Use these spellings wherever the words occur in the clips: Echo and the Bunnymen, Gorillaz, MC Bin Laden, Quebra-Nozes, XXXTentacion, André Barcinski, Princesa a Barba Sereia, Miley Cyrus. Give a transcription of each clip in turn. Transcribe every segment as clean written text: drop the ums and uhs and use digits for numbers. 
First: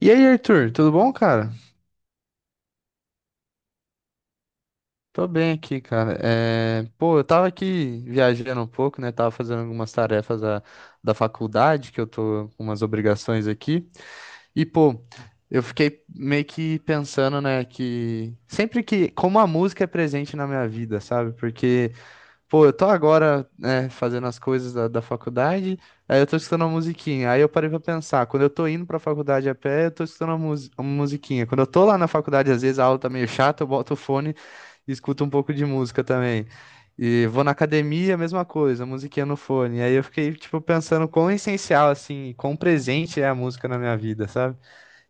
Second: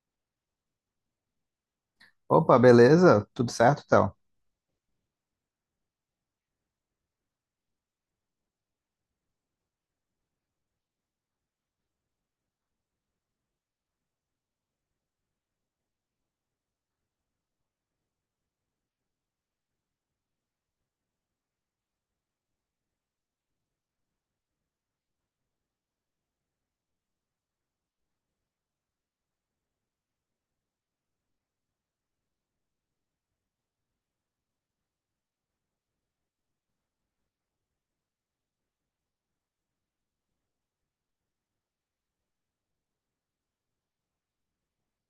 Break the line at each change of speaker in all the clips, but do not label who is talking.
E aí, Arthur, tudo bom, cara?
Opa, beleza? Tudo certo, Théo?
Tô bem aqui, cara. Eu tava aqui viajando um pouco, né? Tava fazendo algumas tarefas da faculdade, que eu tô com umas obrigações aqui. E, pô, eu fiquei meio que pensando, né, que sempre que, como a música é presente na minha vida, sabe? Porque eu tô agora, né, fazendo as coisas da faculdade, aí eu tô escutando uma musiquinha. Aí eu parei pra pensar, quando eu tô indo pra faculdade a pé, eu tô escutando uma musiquinha. Quando eu tô lá na faculdade, às vezes a aula tá meio chata, eu boto o fone e escuto um pouco de música também. E vou na academia, mesma coisa, musiquinha no fone. Aí eu fiquei, tipo, pensando quão essencial, assim, quão presente é a música na minha vida, sabe?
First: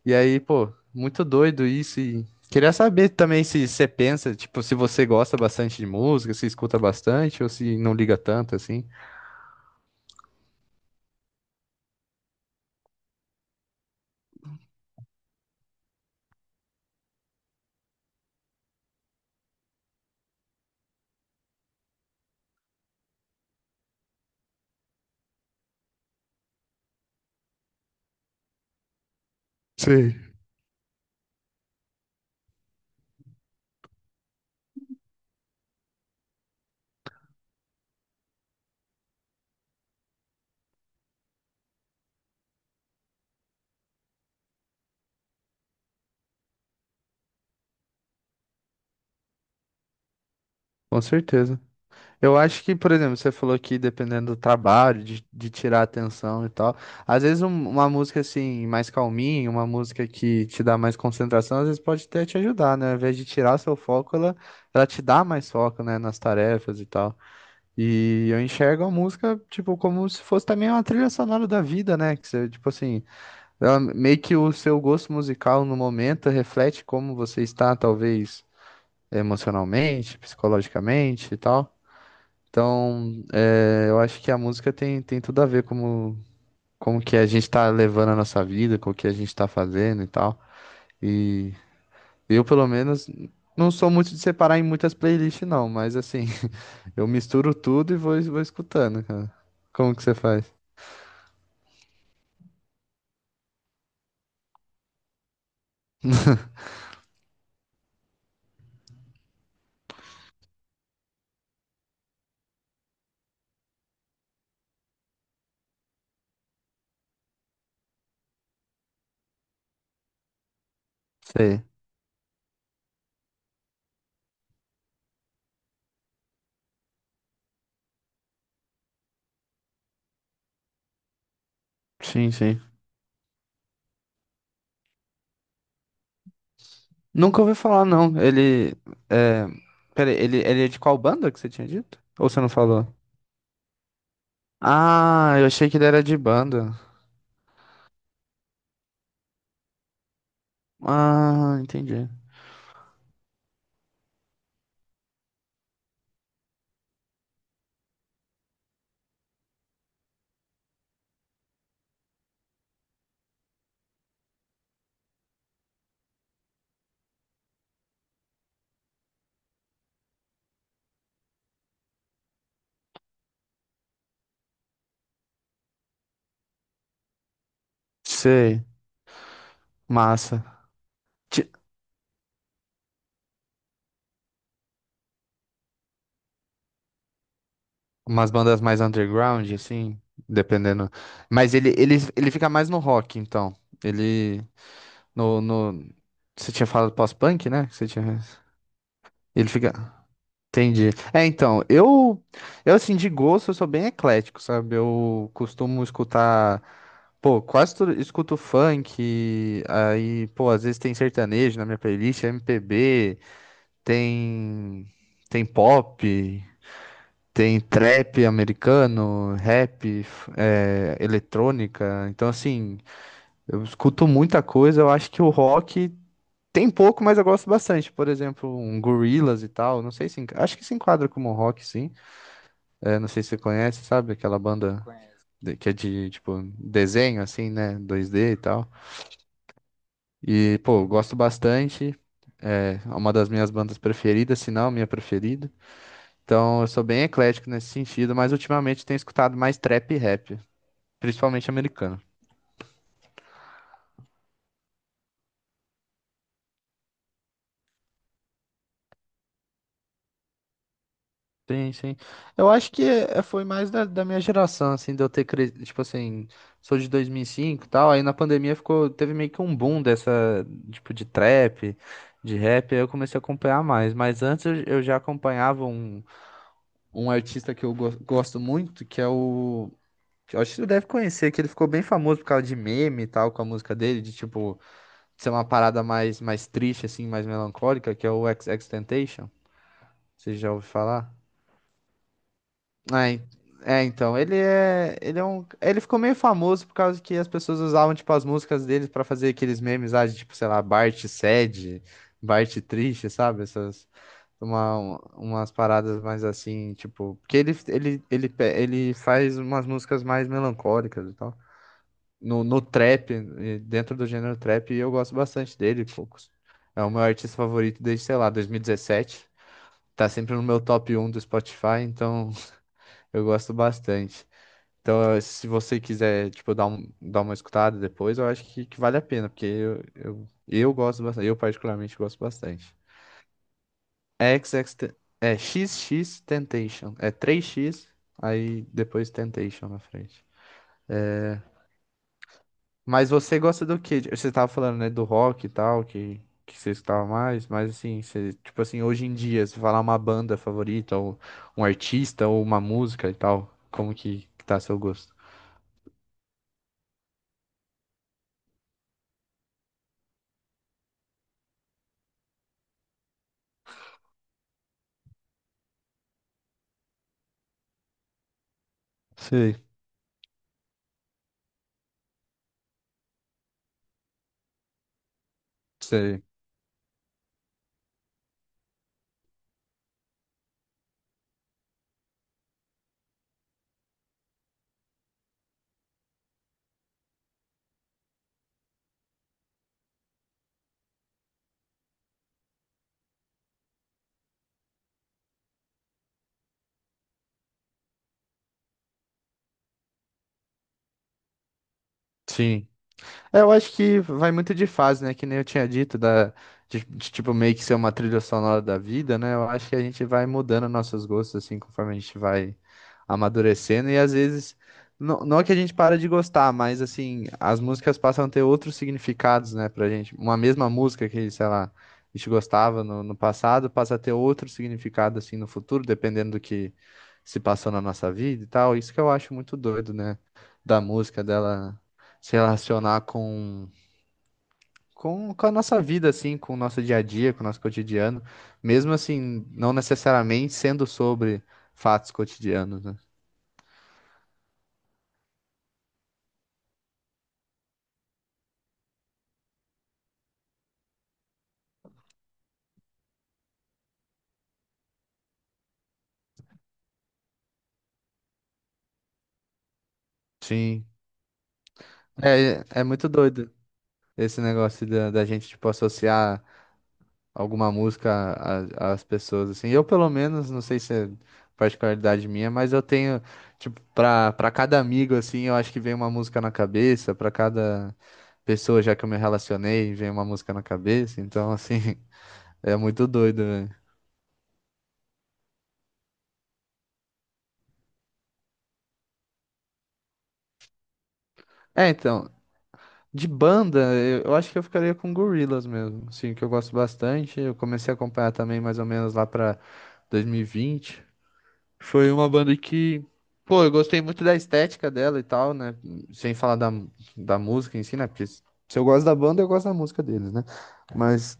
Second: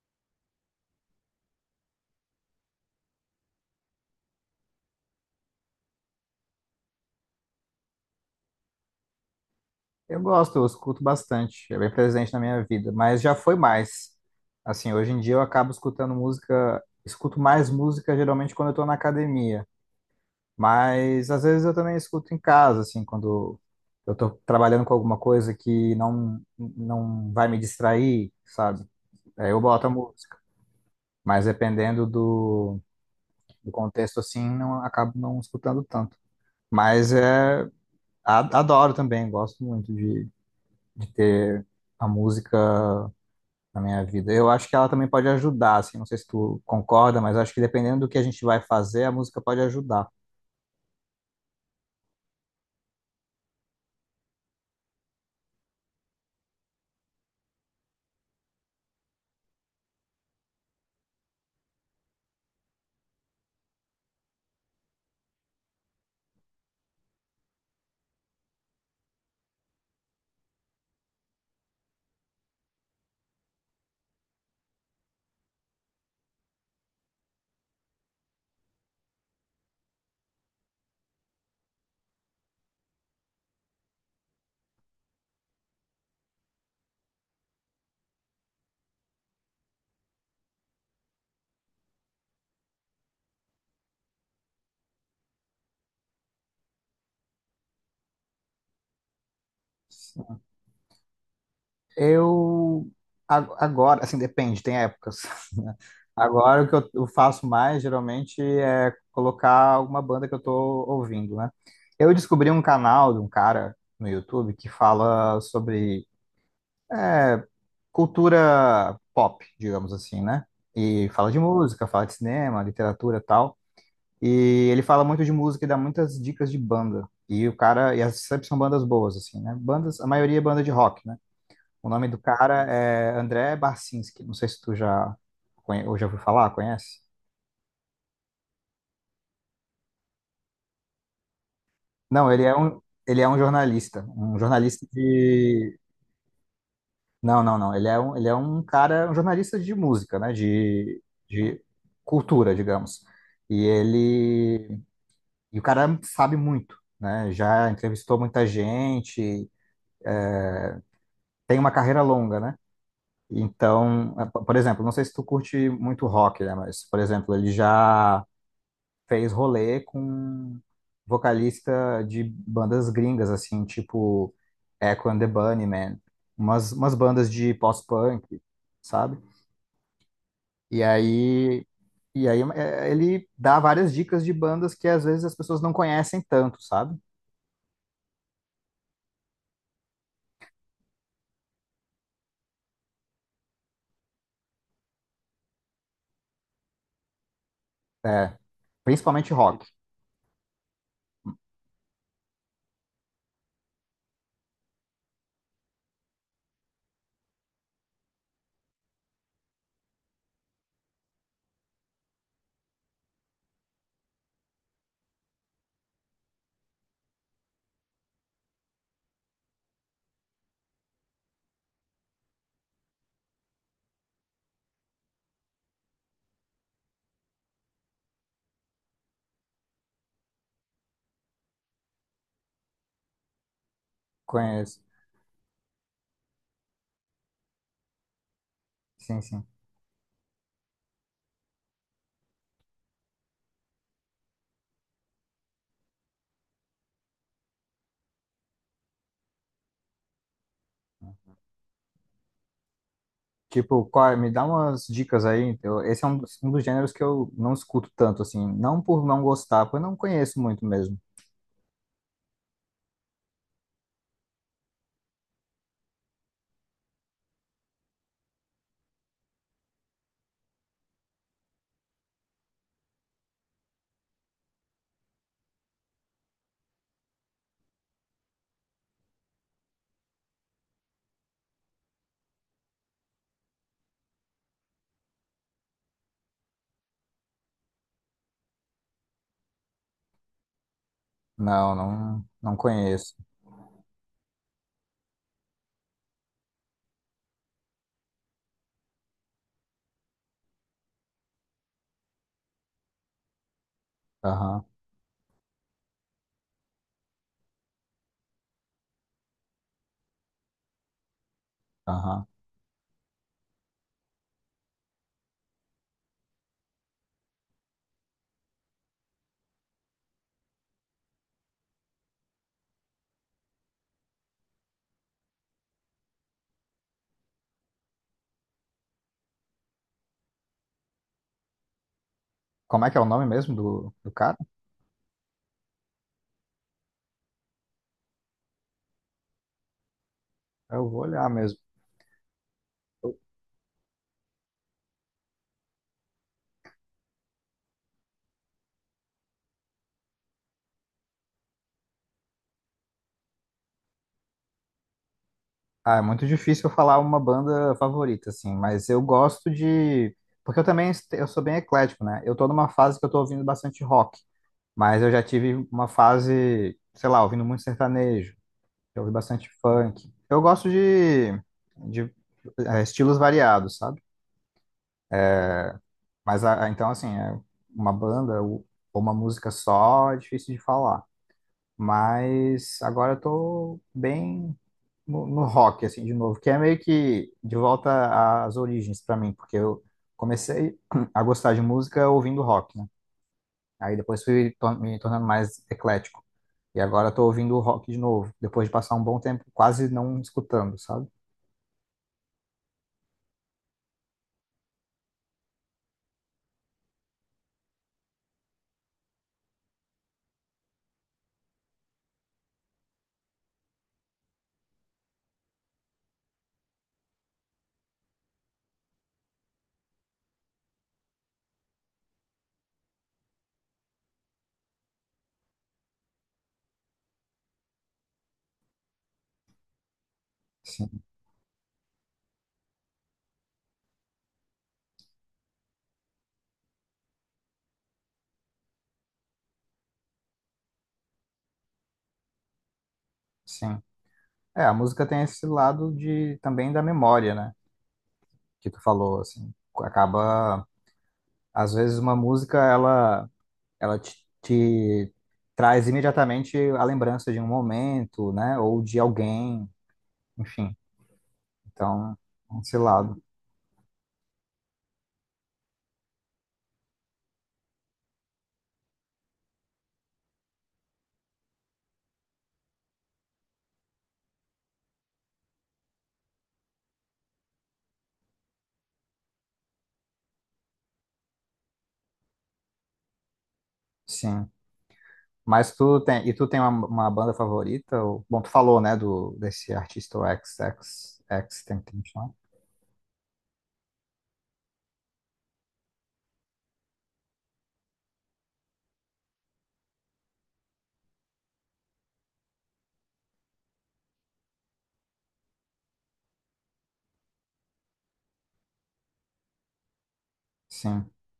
E aí, pô, muito doido isso. E queria saber também se você pensa, tipo, se você gosta bastante de música, se escuta bastante ou se não liga tanto assim.
Eu gosto, eu escuto bastante, é bem presente na minha vida, mas já foi mais. Assim, hoje em dia eu acabo escutando música, escuto mais música geralmente quando eu tô na academia, mas às vezes eu também escuto em casa, assim, quando eu tô trabalhando com alguma coisa que não vai me distrair, sabe? Aí eu boto a
Sei.
música, mas dependendo do, do contexto, assim, não acabo não escutando tanto. Mas é, a- adoro também, gosto muito de ter a música na minha vida. Eu acho que ela também pode ajudar, assim, não sei se tu concorda, mas acho que dependendo do que a gente vai fazer, a música pode ajudar.
Com certeza. Eu acho que, por exemplo, você falou que dependendo do trabalho, de tirar a atenção e tal, às vezes uma música assim, mais calminha, uma música que te dá mais concentração, às vezes pode até te ajudar, né? Ao invés de tirar seu foco, ela te dá mais foco, né, nas tarefas e tal. E eu enxergo a música, tipo, como se fosse também uma trilha sonora da vida, né? Que você, tipo assim, meio que o seu gosto musical no momento reflete como você está, talvez, emocionalmente, psicologicamente e tal. Então, é, eu acho que a música tem tudo a ver como, como que a gente está levando a nossa vida, com o que a gente está fazendo e tal. E eu, pelo menos, não sou muito de separar em muitas playlists, não, mas assim. Eu misturo tudo e vou escutando, cara. Como que você faz?
Eu a- agora, assim, depende, tem épocas. Né? Agora o que eu faço mais geralmente é colocar alguma banda que eu tô ouvindo, né? Eu descobri um canal de um cara no YouTube que fala sobre é, cultura pop, digamos assim, né? E fala de
Sei.
música, fala de cinema, literatura, e tal. E ele fala muito de música e dá muitas dicas de banda. E o cara, e as sempre são bandas boas, assim, né? Bandas, a maioria é banda de rock, né? O nome do
Sim, sim.
cara é André Barcinski. Não sei se tu já, conhe- ou já ouviu falar, conhece?
Nunca ouvi falar, não. Ele. É... Peraí, ele é de qual banda que você tinha dito? Ou
Não,
você não falou?
ele é um jornalista. Um jornalista
Ah, eu achei
de.
que ele era de banda.
Não, não, não. Ele é um cara, um jornalista de música, né?
Ah,
De
entendi.
cultura, digamos. E ele. E o cara sabe muito, né? Já entrevistou muita gente, tem uma carreira longa, né? Então, é, po- por exemplo, não sei se tu curte muito rock, né? Mas, por exemplo, ele já fez rolê com vocalista de bandas gringas, assim, tipo Echo and the Bunnymen, umas, umas bandas de post-punk,
Sei.
sabe?
Massa.
E
Ti-
aí, e aí é, ele dá várias dicas de bandas que às vezes as pessoas não conhecem tanto, sabe?
Umas bandas mais underground, assim, dependendo. Mas ele fica mais no rock, então. Ele. No... Você tinha falado pós-punk, né? Que você tinha.
É, principalmente
Ele
rock.
fica. Entendi. É, então, eu assim, de gosto, eu sou bem eclético, sabe? Eu costumo escutar, pô, quase tudo, escuto funk, aí, pô, às vezes tem sertanejo na minha playlist, MPB, tem, tem pop, tem trap americano, é, eletrônica. Então, assim, eu escuto muita coisa, eu acho que o rock tem pouco, mas eu gosto bastante. Por exemplo, um Gorillaz e tal, não sei se, enca- acho que se enquadra como rock, sim. É, não sei se você conhece, sabe? Aquela
Conheço.
banda que é de, tipo, desenho, assim, né? 2D e tal.
Sim, sim.
E, pô, eu gosto bastante. É uma das minhas bandas preferidas, se não a minha preferida. Então, eu sou bem eclético nesse sentido, mas ultimamente tenho escutado mais trap e rap, principalmente americano.
Tipo, qual- me dá umas dicas aí. Eu- esse é um dos gêneros que eu não escuto tanto, assim. Não por não gostar, porque eu não conheço muito mesmo.
Sim, sim. Eu acho que foi mais da minha geração, assim, de eu ter crescido, tipo assim, sou de 2005 e tal, aí na pandemia ficou, teve meio que um boom dessa, tipo, de trap, de rap, aí eu comecei a acompanhar mais, mas antes eu já acompanhava um, um artista que eu gosto muito, que é o, que eu acho que você deve conhecer, que ele ficou bem famoso por causa de meme e tal, com a música dele, de, tipo, ser uma parada mais, mais triste, assim, mais melancólica, que é o XXXTentacion, você já ouviu falar?
Não, não, não
É,
conheço.
en- é, então, ele é um, ele ficou meio famoso por causa que as pessoas usavam, tipo, as músicas dele pra fazer aqueles memes, ah, de, tipo, sei lá, Bart sad, Bart triste, sabe? Essas,
Aham,
umas paradas mais assim, tipo, porque ele, ele faz umas músicas mais melancólicas e tal.
aham.
No trap, dentro do gênero trap, eu gosto bastante dele, poucos. É o meu artista favorito desde, sei lá, 2017. Tá sempre no meu top um do Spotify, então eu gosto bastante. Então, se você quiser, tipo, dar uma escutada depois, eu acho que vale a pena, porque eu gosto bastante, eu particularmente gosto bastante.
Como é que é o nome mesmo do, do cara?
É x x Temptation, é três x aí depois Temptation na frente.
Eu vou olhar mesmo.
Mas você gosta do quê? Você tava falando, né, do rock e tal, que você escutava mais, mas assim, você, tipo assim, hoje em dia, se falar uma banda favorita, ou um artista, ou uma música e tal, como que tá seu gosto?
Ah, é muito difícil eu falar uma banda favorita, assim, mas eu gosto de. Porque eu também est- eu sou bem eclético, né? Eu tô numa fase que eu tô ouvindo bastante rock, mas eu já tive uma fase, sei lá, ouvindo muito sertanejo. Eu ouvi bastante
Sei.
funk. Eu gosto de é, estilos variados, sabe?
Você,
Mas a- então, assim, é uma banda ou uma música só é difícil de falar. Mas agora eu tô bem no, no rock, assim, de novo, que é meio que de volta às origens pra mim, porque eu comecei a gostar de música ouvindo rock, né? Aí depois fui to- me tornando mais eclético. E agora eu tô ouvindo rock de novo, depois de passar um bom tempo quase não escutando, sabe?
sim. É, eu acho que vai muito de fase, né? Que nem eu tinha dito, de, tipo, meio que ser uma trilha sonora da vida, né? Eu acho que a gente vai mudando nossos gostos, assim, conforme a gente vai amadurecendo. E às vezes, não é que a gente para de gostar, mas, assim, as músicas passam a ter outros significados, né, pra gente. Uma mesma música que, sei lá, a gente gostava no passado, passa a ter outro significado, assim, no futuro, dependendo do que se passou na nossa vida e tal. Isso que eu acho muito doido, né? Da
Sim,
música dela se relacionar com a nossa vida, assim, com o nosso dia a dia, com o nosso cotidiano, mesmo assim, não necessariamente sendo sobre fatos cotidianos, né?
sim. É, a música tem esse lado de também da memória, né? Que tu falou, assim, acaba às vezes uma música ela ela te, te traz imediatamente a lembrança de um momento, né? Ou de alguém, enfim.
Sim.
Então,
É,
esse
é muito
lado,
doido esse negócio da gente, tipo, associar alguma música às pessoas, assim. Eu, pelo menos, não sei se é particularidade minha, mas eu tenho, tipo, pra cada amigo, assim, eu acho que vem uma música na cabeça, pra cada pessoa já que eu me relacionei, vem uma música na cabeça, então, assim... É muito doido, velho.
sim. Mas tu tem e tu tem uma banda favorita? Ou- Bom, tu falou, né? Do desse artista o X X XXX
É, então,
Tentacion.
de banda, eu acho que eu ficaria com Gorillaz mesmo, assim, que eu gosto bastante. Eu comecei a acompanhar também mais ou menos lá pra 2020. Foi uma banda que, pô, eu gostei muito da estética dela e tal, né? Sem falar da música em si, né? Porque se eu gosto da banda, eu gosto da música deles, né?
Sim.
Mas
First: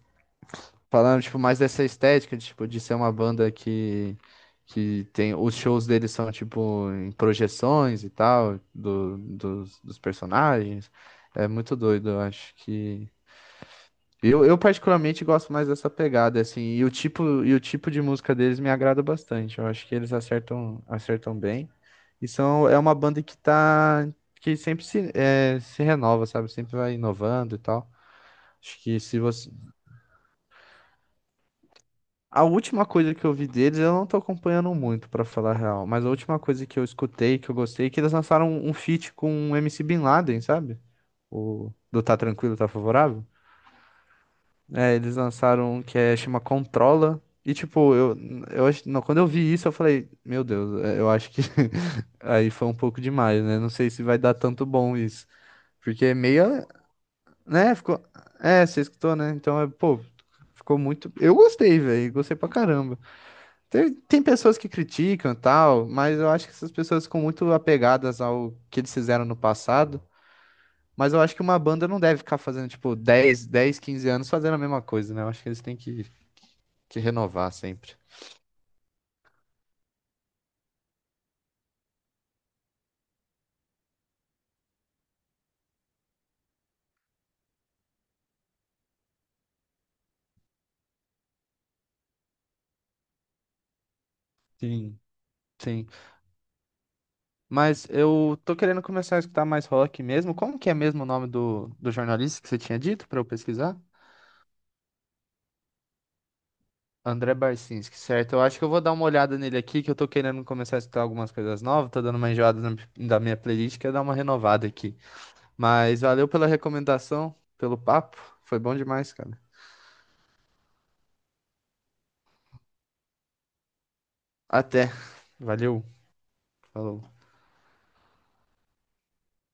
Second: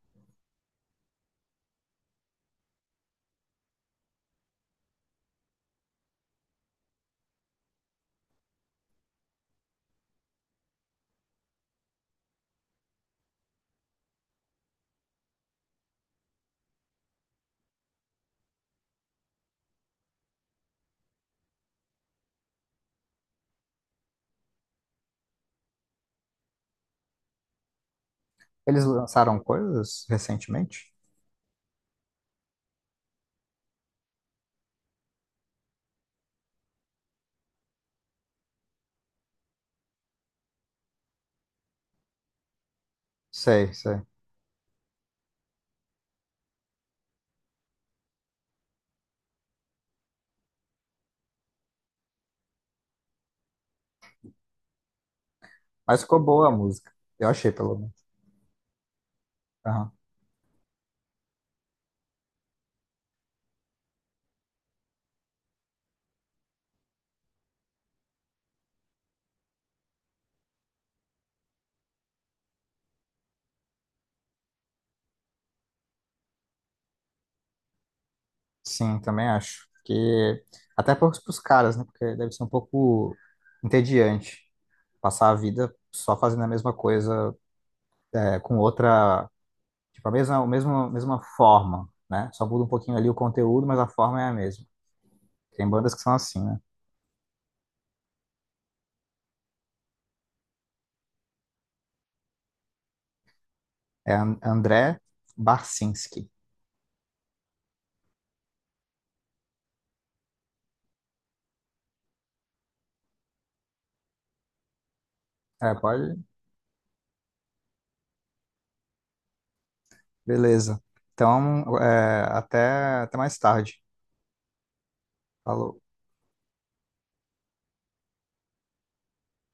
falando, tipo, mais dessa estética, de, tipo, de ser uma banda que tem... Os shows deles são, tipo, em projeções e tal, do, dos personagens. É muito doido, eu acho que... eu particularmente gosto mais dessa pegada, assim, e o tipo de música deles me agrada bastante. Eu acho que eles acertam bem. E são, é uma banda que tá... que sempre se, é, se renova, sabe? Sempre vai inovando e tal. Acho
Eles
que se
lançaram
você,
coisas recentemente?
a última coisa que eu vi deles, eu não tô acompanhando muito, pra falar a real, mas a última coisa que eu escutei, que eu gostei, é que eles lançaram um feat com o MC Bin Laden, sabe? O do Tá Tranquilo, Tá Favorável.
Sei, sei.
É, eles lançaram um que é, chama Controla. E tipo, eu acho, não, quando eu vi isso, eu falei, meu Deus, é, eu acho que aí foi um pouco demais, né? Não sei se vai dar tanto bom isso.
Mas
Porque é
ficou
meio,
boa a música. Eu achei,
né?
pelo menos.
Ficou, é, você escutou, né? Então, é,
Aham.
pô, ficou muito. Eu gostei, velho, gostei pra caramba. Tem pessoas que criticam e tal, mas eu acho que essas pessoas ficam muito apegadas ao que eles fizeram no passado. Mas eu acho que uma banda não deve ficar fazendo, tipo, dez 15 anos fazendo a mesma coisa, né? Eu acho que eles têm que renovar sempre.
Sim, também acho. Porque até para os caras, né? Porque deve ser um pouco entediante passar a vida só fazendo a mesma coisa é, com outra, tipo, a mesma, mesma forma, né? Só muda um pouquinho ali o conteúdo, mas a forma é a mesma.
Sim.
Tem
Sim.
bandas que são assim, né?
Mas eu tô querendo começar a escutar mais rock mesmo. Como que é mesmo o nome do jornalista que você tinha dito pra eu pesquisar?
É An- André Barcinski.
André Barcinski, certo? Eu acho que eu vou dar uma olhada nele aqui, que eu tô querendo começar a escutar algumas coisas novas. Tô dando uma enjoada na- da minha playlist, quero dar uma renovada aqui.
É,
Mas
pode?
valeu pela recomendação, pelo papo. Foi bom demais, cara.
Beleza. Então, é, até, até mais tarde.
Até.
Falou.
Valeu. Falou.